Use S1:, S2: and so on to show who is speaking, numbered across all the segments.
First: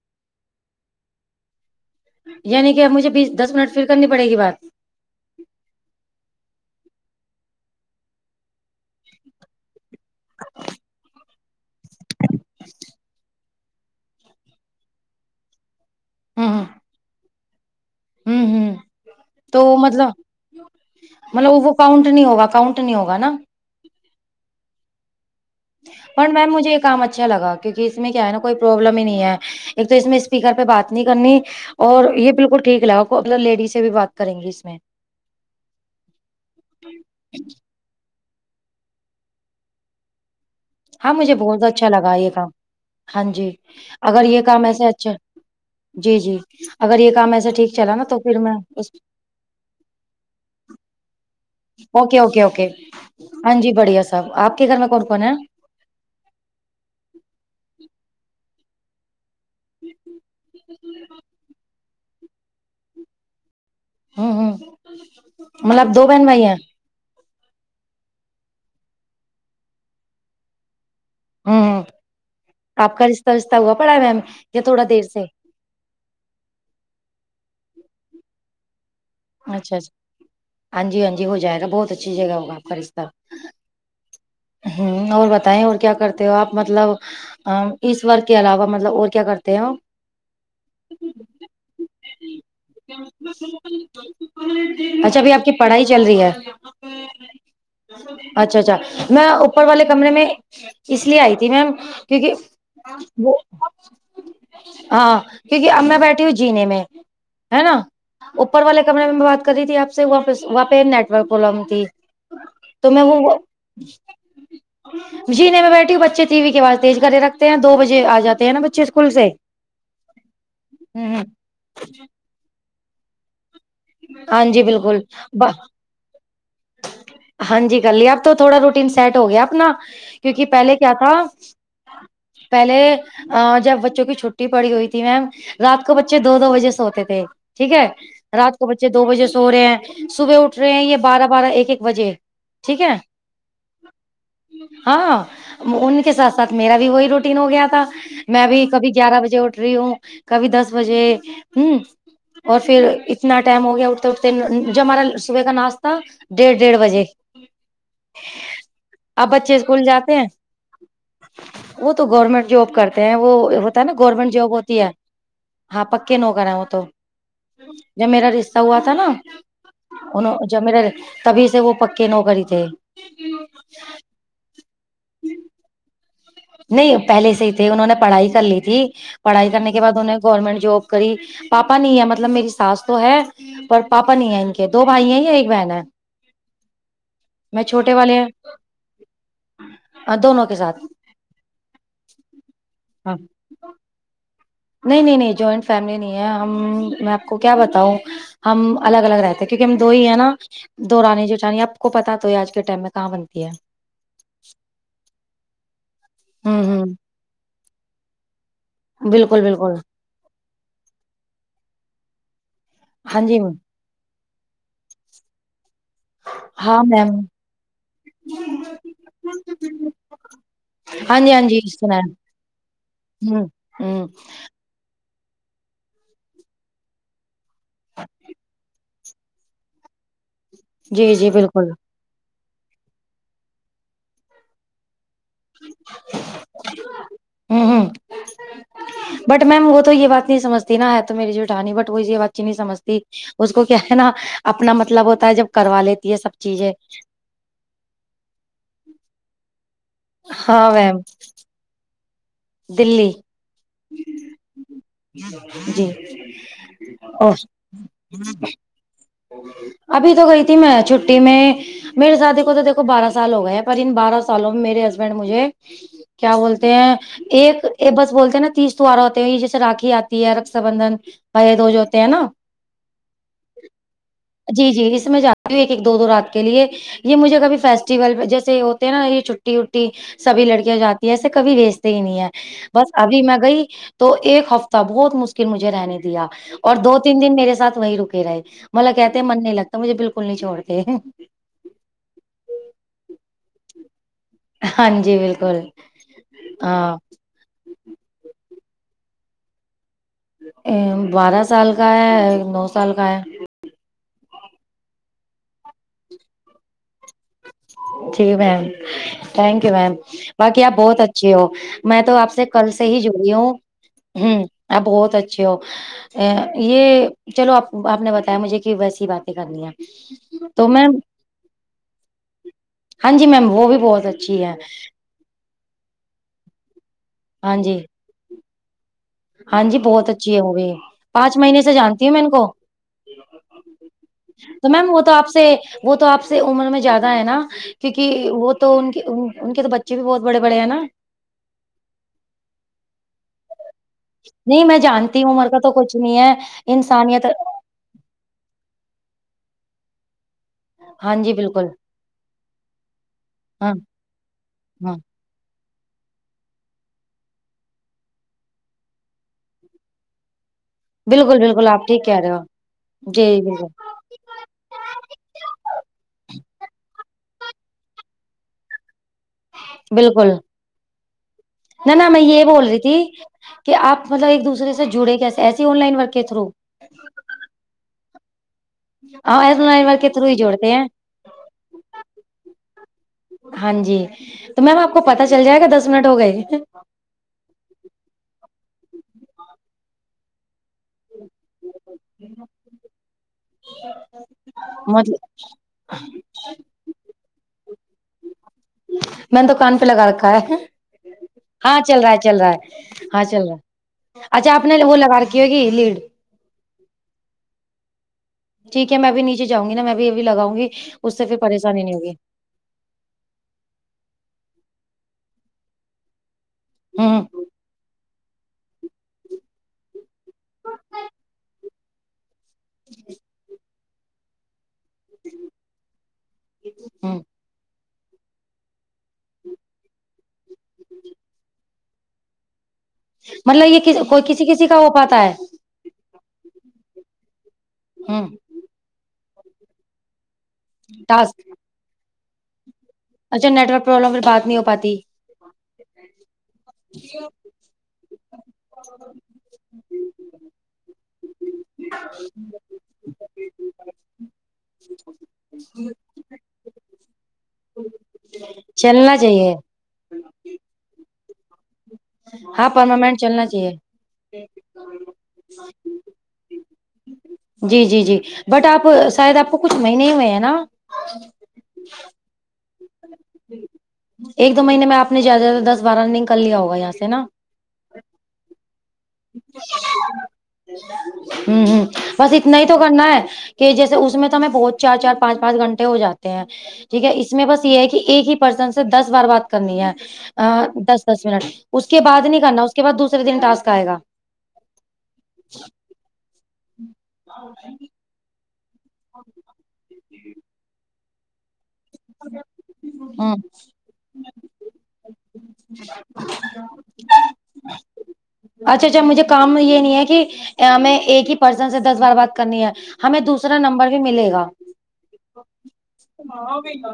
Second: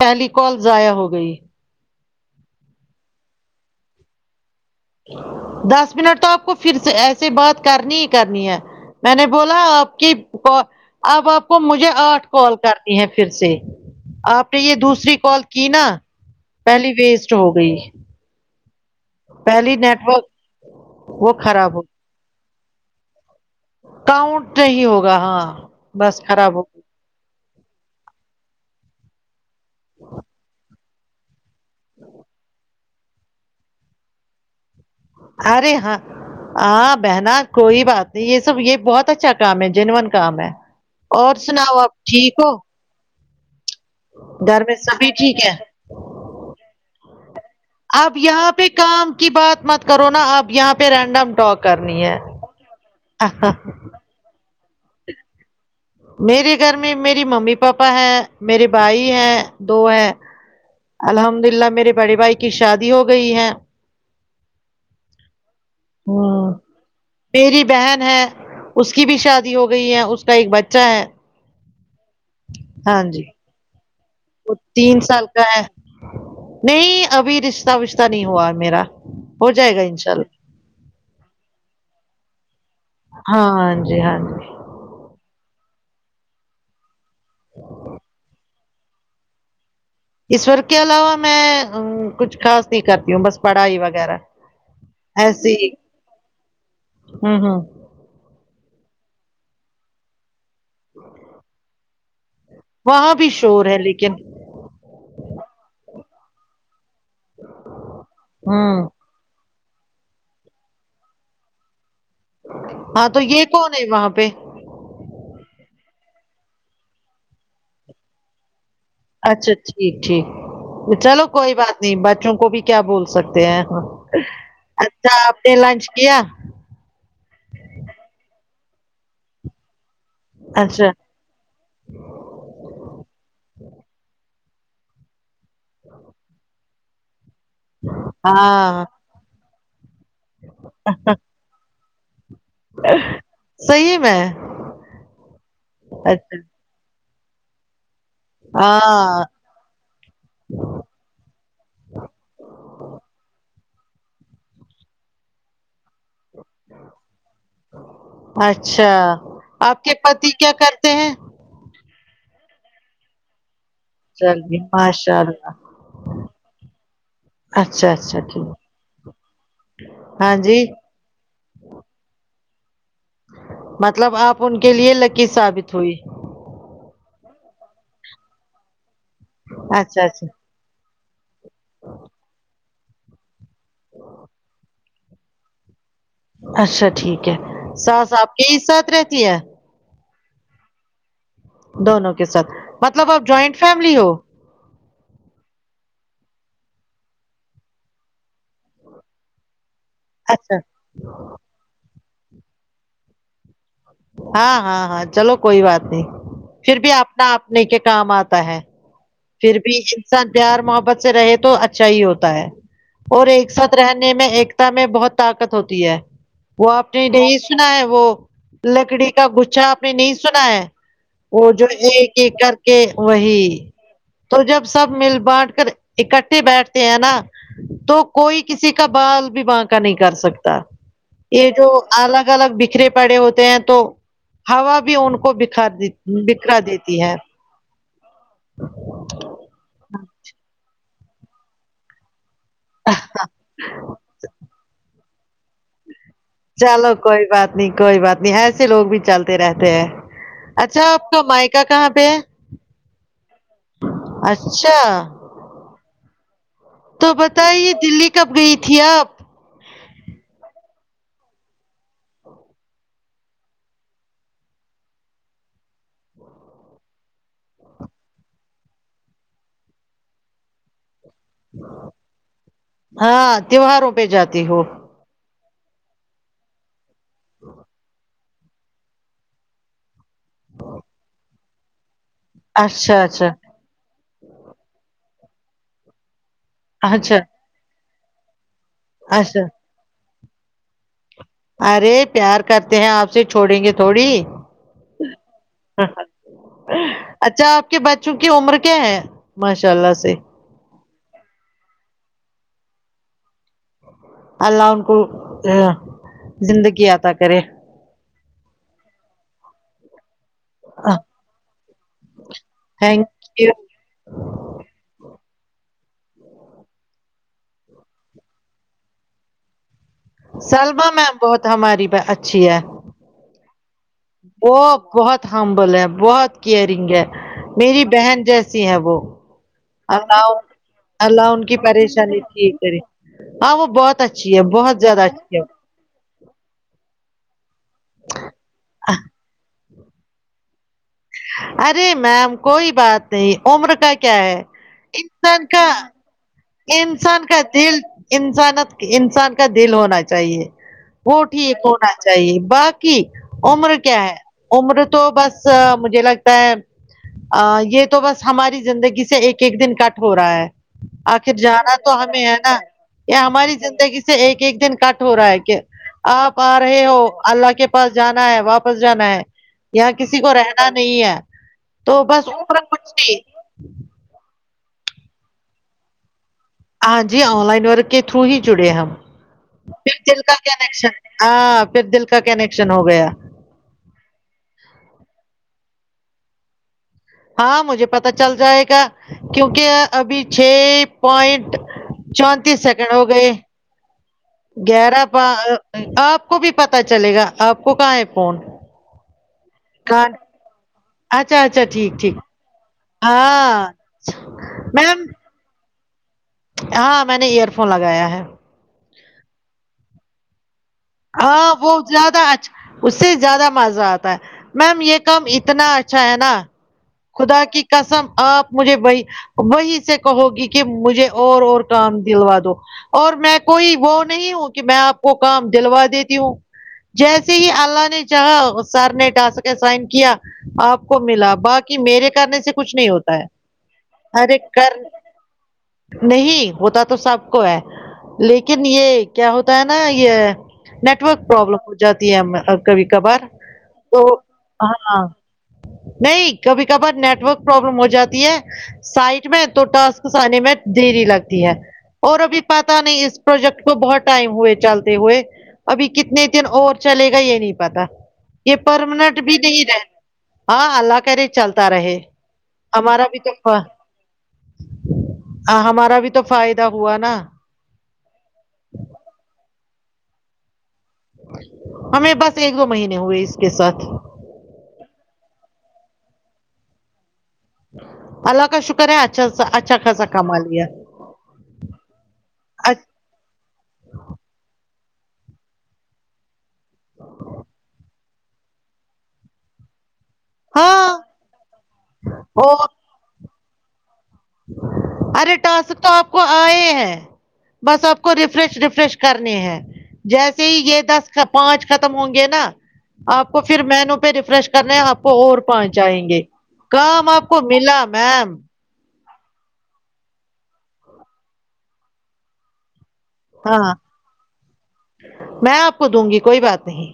S1: پہلی کال ضائع ہو گئی
S2: یعنی کہ اب مجھے بیس دس منٹ پھر کرنی پڑے گی بات
S1: دس منٹ تو آپ کو پھر سے ایسے بات کرنی ہی کرنی ہے میں نے بولا آپ کی اب آپ کو مجھے آٹھ کال کرنی ہے پھر سے آپ نے یہ دوسری کال کی نا
S2: ہوں
S1: پہلی ویسٹ ہو گئی
S2: ہوں ہوں تو
S1: پہلی نیٹ
S2: مطلب
S1: ورک
S2: مطلب وہ
S1: خراب ہو
S2: کاؤنٹ نہیں ہوگا کاؤنٹ نہیں ہوگا نا
S1: کاؤنٹ نہیں ہوگا ہاں بس
S2: پر میم
S1: خراب ہو
S2: مجھے یہ
S1: گئی.
S2: کام اچھا لگا کیونکہ اس میں کیا ہے نا کوئی پروبلم ہی نہیں ہے ایک تو اس میں اسپیکر پہ بات نہیں کرنی اور یہ بالکل ٹھیک ہے آپ نہ لیڈیز سے بھی بات کریں گی اس میں
S1: ارے ہاں ہاں بہنا کوئی بات یہ سب یہ بہت اچھا کام ہے جینون کام ہے
S2: ہاں
S1: اور
S2: مجھے بہت
S1: سناؤ
S2: اچھا
S1: آپ
S2: لگا یہ
S1: ٹھیک
S2: کام
S1: ہو
S2: ہاں جی اگر یہ کام
S1: گھر میں
S2: ایسے
S1: سبھی
S2: اچھا
S1: ٹھیک ہے
S2: جی جی اگر یہ کام ایسا ٹھیک چلا نا
S1: اب
S2: تو پھر
S1: یہاں
S2: میں
S1: پہ
S2: اس
S1: کام کی بات مت کرو نا آپ یہاں پہ رینڈم ٹاک کرنی ہے
S2: اوکے اوکے اوکے ہاں جی بڑھیا صاحب آپ کے گھر میں کون کون ہیں
S1: میرے گھر میں میری ممی پاپا ہیں میرے بھائی ہیں دو ہے الحمد للہ میرے بڑے بھائی کی شادی ہو گئی ہے
S2: ہوں ہوں مطلب دو بہن بھائی
S1: ہوں
S2: ہیں
S1: میری بہن ہے اس کی بھی شادی ہو گئی ہے اس کا ایک بچہ ہے
S2: ہوں آپ
S1: ہاں
S2: کا
S1: جی
S2: رشتہ وشتہ ہوا پڑا ہے
S1: وہ
S2: یا تھوڑا
S1: تین
S2: دیر سے
S1: سال کا ہے نہیں ابھی رشتہ وشتہ نہیں ہوا میرا ہو جائے گا
S2: اچھاچھا
S1: انشاء اللہ
S2: ہاں جی ہاں جی ہو جائے گا بہت اچھی جگہ ہوگا اپ کا رشتہ
S1: ہاں جی ہاں جی
S2: ہوں اور بتائیں اور کیا کرتے ہو آپ مطلب اس ورک کے علاوہ مطلب اور کیا کرتے ہیں
S1: اسورک کے علاوہ میں کچھ خاص نہیں کرتی ہوں بس پڑھائی وگیرہ
S2: اچھا ابھی آپ کی
S1: ایسے ہی
S2: پڑھائی چل رہی ہے
S1: ہوں ہوں
S2: اچھا اچھا میں اوپر والے کمرے میں اس لیے آئی تھی میم کیونکہ
S1: وہاں بھی
S2: وہ
S1: شور ہے لیکن
S2: ہاں کیونکہ ا میں بیٹھی ہوں جینے میں ہے نا اوپر والے
S1: ہوں
S2: کمرے میں بات کر رہی تھی آپ سے وہاں پ وہاں پہ نیٹورک پرابلم تھی تو میں
S1: ہاں
S2: وہ وہ
S1: یہ کون ہے وہاں پہ
S2: جینے میں بیٹھی ہوں بچے ٹی وی کی اواز تیز کرے رکھتے ہیں دو بجے آ جاتے ہیں نا بچے اسکول سے
S1: اچھا ٹھیک ٹھیک
S2: ہوں
S1: چلو
S2: ہوں
S1: کوئی بات نہیں بچوں کو بھی کیا بول سکتے ہیں ہاں
S2: ہاں جی بالکل
S1: اچھا آپ
S2: ب-
S1: نے لنچ کیا
S2: ہاں جی کرلی آپ تو تھوڑا روٹیین سیٹ ہو گیا آپنا کیونکہ پہلے
S1: اچھا
S2: کیا تھا پہلے جب بچوں کی چھٹی پڑی ہوئی تھی میم رات کو بچے دو دو بجے سوتے تھے ٹھیک ہے رات کو
S1: ہاں
S2: بچے دو بجے سو رہے ہیں صبح اٹھ رہے ہیں یہ بارہ بارہ ایک ایک بجے ٹھیک ہے
S1: صحیح میں
S2: ہاں ان کے ساتھ
S1: اچھا
S2: ساتھ میرا بھی وہی روٹین ہو گیا تھا میں بھی کبھی گیارہ
S1: ہاں
S2: بجے اٹھ رہی ہوں کبھی دس بجے ہوں اور پھر اتنا ٹائم ہو گیا اٹھتے اٹھتے جب ہمارا صبح کا ناشتہ ڈیڑھ ڈیڑھ بجے
S1: اچھا
S2: اب بچے اسکول
S1: آپ کے
S2: جاتے ہیں
S1: پتی کیا کرتے ہیں
S2: وہ تو گورنمنٹ جاب کرتے ہیں وہ ہوتا ہے نا گورنمینٹ جب
S1: چلیے
S2: ہوتی ہے
S1: ماشاء اللہ
S2: ہاں پکے نوکر ہے وہ تو
S1: اچھا
S2: جب
S1: اچھا
S2: میرا رشتہ
S1: ٹھیک
S2: ہوا تھا نا
S1: ہاں
S2: انوں جب
S1: جی
S2: میرا تبھی سے وہ پکے نو کرہی تھے
S1: مطلب آپ ان کے لیے لکی ثابت ہوئی
S2: نہیں پہلے سے ہی تھے انہوں نے پڑھائی کر لی تھی پڑھائی کرنے کے بعد
S1: اچھا
S2: انہیں
S1: اچھا
S2: گورنمنٹ جاب کری پاپا نہیں ہے مطلب میری ساس تو ہے پر پاپا نہیں ہے ان کے دو بھائی ہیں یے ایک بہن ہے
S1: اچھا ٹھیک ہے
S2: میں چھوٹے
S1: ساس
S2: والے
S1: آپ
S2: ہیں
S1: کے ہی ساتھ رہتی ہے
S2: دونوں کے ساتھ
S1: دونوں کے ساتھ مطلب
S2: ہاں
S1: آب جوائنٹ فیملی ہو
S2: نہیں نہیں نہیں جوائنٹ فیملی نہیں ہے ہم میں آپ کو کیا بتاؤں ہم الگ الگ رہتے کیونکہ ہم دو ہی ہے نا
S1: اچھا
S2: دورانی جٹانی آپ کو پتا تو ہی ہے آج کے ٹائم میں کہاں بنتی ہے
S1: ہاں ہاں ہاں چلو کوئی بات نہیں
S2: ہوں
S1: پھر بھی
S2: ہوں
S1: اپنا اپنے کے کام آتا ہے
S2: بالکل
S1: پھر
S2: بالکل
S1: بھی انسان پیار محبت سے رہے تو اچھا ہی ہوتا ہے
S2: ہاں
S1: اور
S2: جی
S1: ایک ساتھ رہنے میں ایکتا میں بہت طاقت ہوتی ہے وہ
S2: ہاں
S1: آپ نے
S2: میم
S1: نہیں سنا ہے وہ لکڑی کا گچھا آپ نے نہیں سنا ہے
S2: ہاں جی ہاں
S1: وہ
S2: جی
S1: جو
S2: سنا
S1: ایک
S2: ہے
S1: ایک کر کے وہی
S2: ہوں ہوں
S1: تو جب سب مل بانٹ کر اکٹھے بیٹھتے ہیں نا تو کوئی کسی کا بال بھی بعکہ نہیں کر سکتا
S2: جی جی
S1: یہ جو
S2: بالکل
S1: الگ الگ بکھرے پڑے ہوتے ہیں تو ہوا بھی ان کو ب کھا بکھرا دیتی ہے
S2: ام بٹ میم وہ تو یہ بات نہیں سمجتی نا ہے تو میری جٹھانی بٹ وہ یہ بات نہیں سمجتی اس کو کیا ہے نا اپنا مطلب ہوتا ہے جب کروا لیتی ہے سب چیزیں
S1: چلو کوئی بات نہیں کوئی بات نہیں ایسے لوگ بھی چلتے رہتے ہیں
S2: ہاں
S1: اچھا
S2: میم
S1: آپ کا مائیکا کہاں پہ ہے
S2: دلی
S1: اچھا
S2: جی
S1: تو
S2: او
S1: بتائیے دلی کب گئی تھی آپ
S2: ابھی تو گئی تھی میں چھٹی میں میرے سادی کو تو دیکھو بارہ سال ہو گئے ہیں پر ان بارہ سالوں میں میرے ہسبنڈ مجھے کیا بولتے ہیں ایک بس بولتے ہیں نا تیش توارا ہوتے ہیں یہ جیسے راکھی آتی ہے رکشہ بندھن بھائی جو ہوتے ہیں نا
S1: ہاں تیوہاروں پہ جاتی ہو
S2: جی جی اس میں جات ایک ایک دو دو رات کے لیے یہ مجھے کبھی فیسٹیول جیسے ہوتے ہیں نا یہ چھٹی وٹی سبھی لڑکیاں جاتی ہے ایسے کبھی بیچتے ہی نہیں ہے بس
S1: اچھا
S2: ابھی
S1: اچھا
S2: میں گئی تو ایک ہفتہ بہت مشکل مجھے رہنے دیا اور دو
S1: اچھا
S2: تین دن میرے ساتھ وہی رکے رہے مطلب کہتے ہیں
S1: اچھا
S2: من نہیں لگتا مجھے بالکل نہیں چھوڑتے
S1: ارے پیار کرتے ہیں آپ سے چھوڑیں گے تھوڑی
S2: ہاں جی بالکل ہاں
S1: اچھا آپ کے بچوں کی عمر کیا ہے ماشاءاللہ سے
S2: ا بارہ سال کا ہے نو سال کا ہے
S1: اللہ ان کو ا زندگی عطا کرے
S2: جی میم ٹھنکیو میم باقی آپ بہت اچھی ہو میں تو آپ سے کل سے ہی جڑی
S1: تھینک
S2: ہوں
S1: یو
S2: ہمم آپ بہت اچھے ہو ا یہ چلو آپ نے بتایا مجھے کہ ویسی باتیں کرنی ہے
S1: سلما میم بہت ہماری اچھی ہے
S2: ہاں جی میم وہ بھی بہت اچھی ہے
S1: وہ بہت ہمبلے ہے بہت کیئرنگ ہے
S2: ہاں جی
S1: میری بہن ج یسی ہے وہ
S2: ہاں جی بہت
S1: اللہ
S2: اچھی ہے وہ بھی
S1: اللہ
S2: پانچ
S1: ان کی
S2: مہینے سے جانتی ہوں
S1: پریشانی
S2: میں ان کو
S1: ٹھک کرے ہاں وہ بہت اچھی ہے
S2: تو
S1: بہت
S2: میم وہ
S1: زیادہ
S2: تو آپ
S1: اچھی
S2: سے
S1: ہے
S2: وہ تو آپ سے عمر میں زیادہ ہے نا کیونکی وہ تو ان ان کے تو بچ چےبھی بہت بڑے بڑے ہے نہ
S1: ارے میم کوئی بات نہیں عمر کا کیا ہے
S2: نہیں میں جانتی ہوں
S1: انسان
S2: عمر
S1: کا
S2: [unintelligible]
S1: انسان کا دل انسانت انسان کا دل ہونا چاہیے
S2: ہاں
S1: وہ
S2: جی
S1: ٹھیک
S2: بالکل
S1: ہونا چاہیے باقی عمر
S2: ہاں
S1: کیا ہے عمر
S2: ہاں
S1: تو بس مجھے لگتا ہے ا یہ تو بس ہماری زندگی سے ایک ایک دن کٹ ہو رہا ہے خر
S2: بالکل بالکل
S1: جانا
S2: آپ
S1: تو
S2: ٹھیک کہہ
S1: ہمیں
S2: رہے
S1: ہے نا
S2: ہو
S1: یہاں
S2: جی
S1: ہماری
S2: بالکل
S1: زندگی سے ایک ایک دن کٹ ہو رہا ہے کہ آپ رہے ہو اللہ کے پاس جانا ہے واپس جانا ہے یہاں کسی
S2: بالکل
S1: کو رہنا نہیں ہے
S2: نہ
S1: تو
S2: نہ میں
S1: بس
S2: یہ
S1: عمر
S2: بول رہی
S1: کچھ
S2: تھی
S1: نہیں
S2: کہ آپ مطلب ایک دوسے سے جڑے کیسے ایسی آن لائن ورک کے تھرو
S1: ہاں جی آن لائن ورک کے تھرو ہی جڑے ہیں ہم
S2: آن لائن
S1: پھر
S2: ورک کے
S1: دل
S2: تھرو
S1: کا
S2: ہی جوڑتے ہیں
S1: کنیکشن ہاں پھر دل کا کنیکشن ہو گیا
S2: ہاں جی تو میم آپ کو پتا چل جائے گا دس منٹ ہو گئے
S1: ہاں مجھے پتا چل جائے گا کیونکہ ابھی چھ پوائنٹ چونتیس سیکنڈ ہو گئے گیارہ ب
S2: مطلب
S1: آپ کو بھی پتا چلے گا آپ کو کہاں ہے فون
S2: میں نے دکان پلا
S1: کہاں
S2: کر کاا ہے
S1: اچھا اچھا
S2: ہاں
S1: ٹھیک
S2: چل رہا
S1: ٹھیک
S2: ہے چل رہا ہے ہاں چل رہا ہے اچھا آپ نے وہ
S1: میم
S2: لگا کے جگی لیڈ
S1: ہاں میں نے ایئر فون لگایا ہے
S2: ٹھیک ہے میں بھی نیچے جاں گی نا میں بھی لگاؤ گی اس سے پھر
S1: ہاں بہت
S2: پریشانی نہیں ہوگی
S1: زیادہ آج کل اس سے زیادہ مزہ آتا ہے میم یہ کام اتنا اچھا ہے نا
S2: ہاں
S1: خدا کی قسم آپ مجھے بھئی وہی سے کہو گی کہ مجھے اور اور کام دلوا دو اور میں کوئی وہ نہیں ہوں کہ میں آپ کو کام دلوا دیتی ہوں
S2: ہوں
S1: جیسے ہی اللہ نے چاہا سر نے ڈا سک سائن کیا آپ کو ملا باقی میرے کرنے سے کچھ نہیں ہوتا ہے
S2: مطلب یہ کوئی
S1: ارے
S2: کسی کسی
S1: کر
S2: کا ہو پاتا ہے
S1: نہیں ہوتا تو سب کو ہے
S2: ہ
S1: لیکن یہ کیا ہوتا ہے نا یہ نیٹورک
S2: ٹاسک
S1: پرابلم ہو جاتی ہے کبھی کبھار
S2: اچھا نیٹ ورک
S1: تو
S2: پرابلم پھر بات نہیں ہو پاتی
S1: ہاں نہیں کبھی کبھار نیٹ ورک پروابلم ہو جاتی ہے سائٹ میں تو ٹسکس آنے میں دھیری لگتی ہے اور ابھی پات نہیں اس پروجیکٹ کو بہت ٹائم ہوئے چلتے ہوئے ابھی کتنے دن اور چلے گا یہ نہیں پتا یہ
S2: چلنا
S1: پرمنٹ بھی
S2: چاہیے
S1: نہیں رہتا ہاں اللہ کر رہے چلتا رہے
S2: ہاں
S1: ہمارا بھی
S2: پرماننٹ
S1: تو
S2: چلنا چاہیے
S1: ہاں ہمارا بھی تو فائدہ ہوا نا
S2: جی جی جی بٹ آپ شاید آپ کو کچھ مہینے ہی ہوئے ہیں نا
S1: ہمیں بس ایک دو مہینے ہوئے اس کے ساتھ
S2: ایک دو مہینے میں آپ نے زیادہ زیادہ دس بارہ رنگ کر لیا ہوگا یہاں سے نا
S1: اللہ کا شکر ہے اچھاا اچھا خاصا کما لیا
S2: ہوں ہ بس اتنا ہی تو
S1: اچ-
S2: کرنا ہے کہ جیسے اس میں تو ہمیں بہت چار چار پانچ پانچ گھنٹے ہو جاتے ہیں ٹھیک ہے اس میں بس یہ ہے کہ ایک ہی پرسن سے دس بار بات کرنی ہے ہ
S1: ہاں
S2: دس دس منٹ اس کے بعد نہیں
S1: اور
S2: کرنا اس کے بعد دوسرے دن ٹسک آئے گا
S1: ارے ٹاس تو آپ کو آئے ہے بس آپ کو ریفریش ریفریش کرنی ہے جیسے ہی یہ دس پانچ ختم ہوں گے نا آپ
S2: ہ
S1: کو پھر مینو پہ ریفریش کرنے آپ کو اور پہنچائیں گے کام آپ کو ملا میم
S2: اچھا اچھا مجھے کام یہ نہیں ہے کہ ہمیں ایک ہی پرسن سے دس بار بات کرنی ہے ہمیں دوسرا
S1: ہاں
S2: نمبر بھی ملے گا
S1: میں آپ کو دوں گی کوئی بات نہیں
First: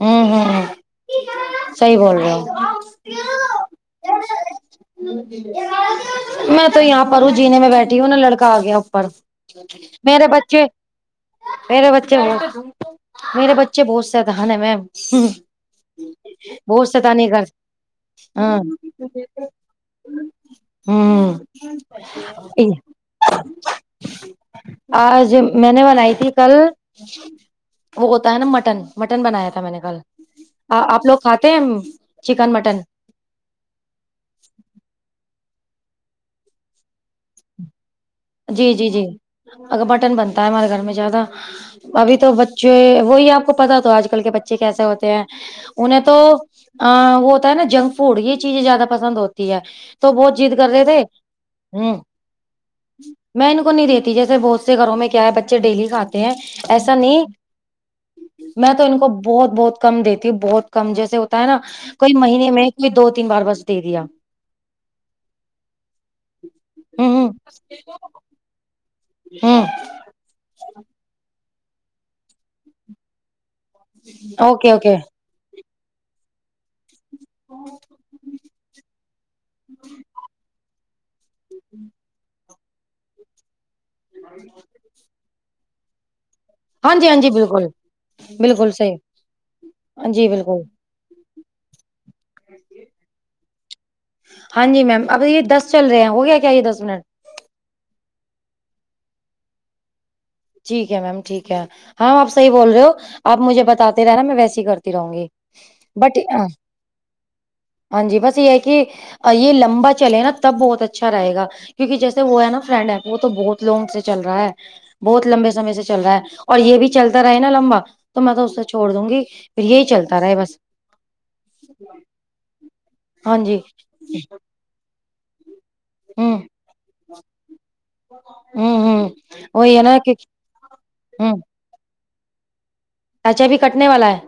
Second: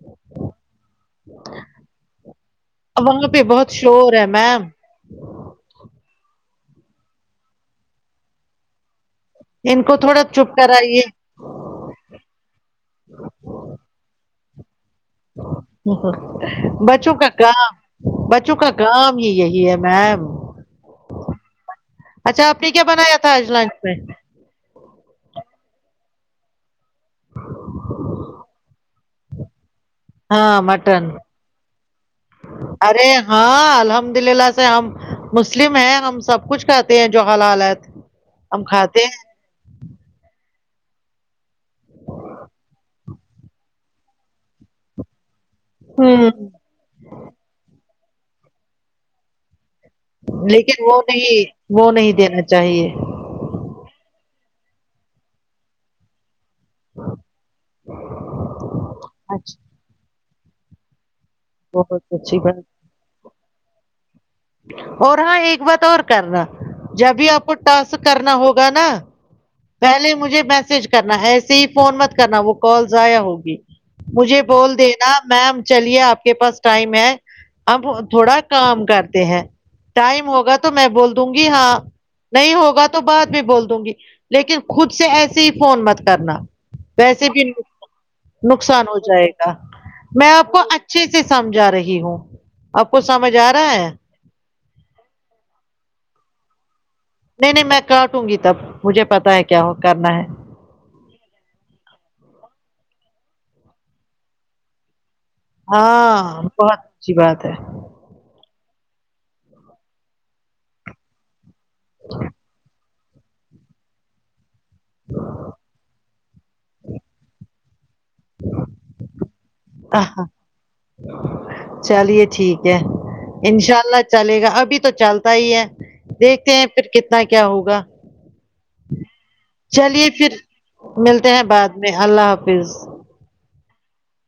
S2: ہوں ہوں ہ صحیح بول رہے ہیں
S1: وہاں پہ بہت شور ہے میم
S2: میں تو یہاں پر ہوں جینے میں بیٹھی ہوں نا لڑکا آ گیا اوپر
S1: ان کو تھوڑا
S2: میرے
S1: چپ
S2: بچے
S1: کرائیے
S2: میرے بچے ب میرے بچے بہت سےد نا میم بہت
S1: بچوں کا
S2: شیطانی
S1: کام
S2: کرتے
S1: بچوں
S2: ہاں
S1: کا کام ہی یہی ہے میں
S2: ہوں
S1: اچھا آپ نے کیا بنایا تھا آج لنچ میں
S2: آج میں نے بنائی تھی کل وہ ہوتا ہے نا مٹن مٹن بنایا تھا میں نے کل
S1: ہاں
S2: آپ
S1: مٹن
S2: لوگ کھاتے ہیں چکن مٹن
S1: ارے ہاں الحمد للہ سے ہم مسلم ہیں ہم سب کچھ کہتے ہیں جو حل حالت
S2: جی جی جی اگر بٹن بنتا ہے ہمارے گھر میں زیادہ ابھی تو بچے وہی اپ کو پتا تو اج کل کے بچے کیسے ہوتے ہیں انہیں تو
S1: ہوں،
S2: ا وہ ہوتا ہے نا جنک فوڈ یہ چیزیں زیادہ پسند ہوتی ہیں
S1: لیکن وہ نہیں وہ نہیں دینا چاہیے
S2: میں ان کو نہیں دیتی جیسے بہت سے گھروں میں کیا ہے بچے ڈیلی کاتے ہیں ایسا نہیں میں تو ان کو بہت
S1: اچھا
S2: بہت کم دیتی ہوں بہت کم جیسے ہے نا
S1: بہت
S2: کوئی
S1: اچھی
S2: مہینے میں
S1: بات
S2: کوئی دو تین بار بس دے دیا
S1: اور ہاں ایک بات اور کرنا
S2: ہ
S1: جب بھی اپ
S2: ہ
S1: کو تس کرنا ہوگا نا
S2: ہ
S1: پہلے مجھے میسج کرنا ہے ایسے ہی فون مت کرنا وہ کال ضائع ہوگی مجھے
S2: اوکے
S1: بول
S2: اوکے
S1: دینا میم چلیے اپ کے پاس ٹائم ہے اب تھوڑا کام کرتے ہیں ٹائم ہوگا تو تو میں بول دوں گی ہاں نہیں ہوگا تو بعد بھی بول دوں گی لیکن خود سے ایسے ہی فون مت کرنا
S2: ہاں جی ہاں
S1: ویسے
S2: جی
S1: بھی
S2: بالکل
S1: نق
S2: بالکل
S1: نقصان ہو
S2: صحیح
S1: جائے گا
S2: جی
S1: میں آپ کو
S2: بالکل
S1: اچھا چھے سے سمجھا رہی ہوں آپ کو سمجھ ا رہا ہیں
S2: ہاں ج میم اب یے دس چل رہے ہیں ہو گیا کیا یے دس منٹ
S1: نہیں نہیں میں کاٹوں گی تب مجھے پتا ہے کیا کرنا ہیں
S2: ٹھیک ہیں میم ٹھیک ہیں ہاں اپ صحی بول رہے ہو اپ مجھے بتاتے رہناا میں ویسی ہی کرتی رہوں گی بٹ
S1: ہاں بہت اچھی بات ہیں
S2: ہاں جی بس یہ ہے کہ یہ لمبا چلے نا تب بہت اچھا رہے گا کیوںک جیسے وہ ہے نا فرینڈ ہے وہ تو بہت لونگ سے چل رہا ہے بہت لمبے سے سے چل رہا ہے اور یے بھی چلتا رہے نا لمبا تو میں تو اسے چھوڑ دوں گی پھر یہی چلتا
S1: ہے
S2: رہے بس
S1: چلیے ٹھیک ہے
S2: ہاں جی
S1: انشاء اللہ چلے گا ابھی تو چلتا ہی ہیں
S2: ہوں
S1: دیکھتے ہیں پھر کتنا کیا ہوگا
S2: آمہم
S1: چالیے پھر ملتے
S2: ہوں
S1: ہیں بعد میں اللہ حافظ
S2: اچھا ابھی کٹنے والا ہیں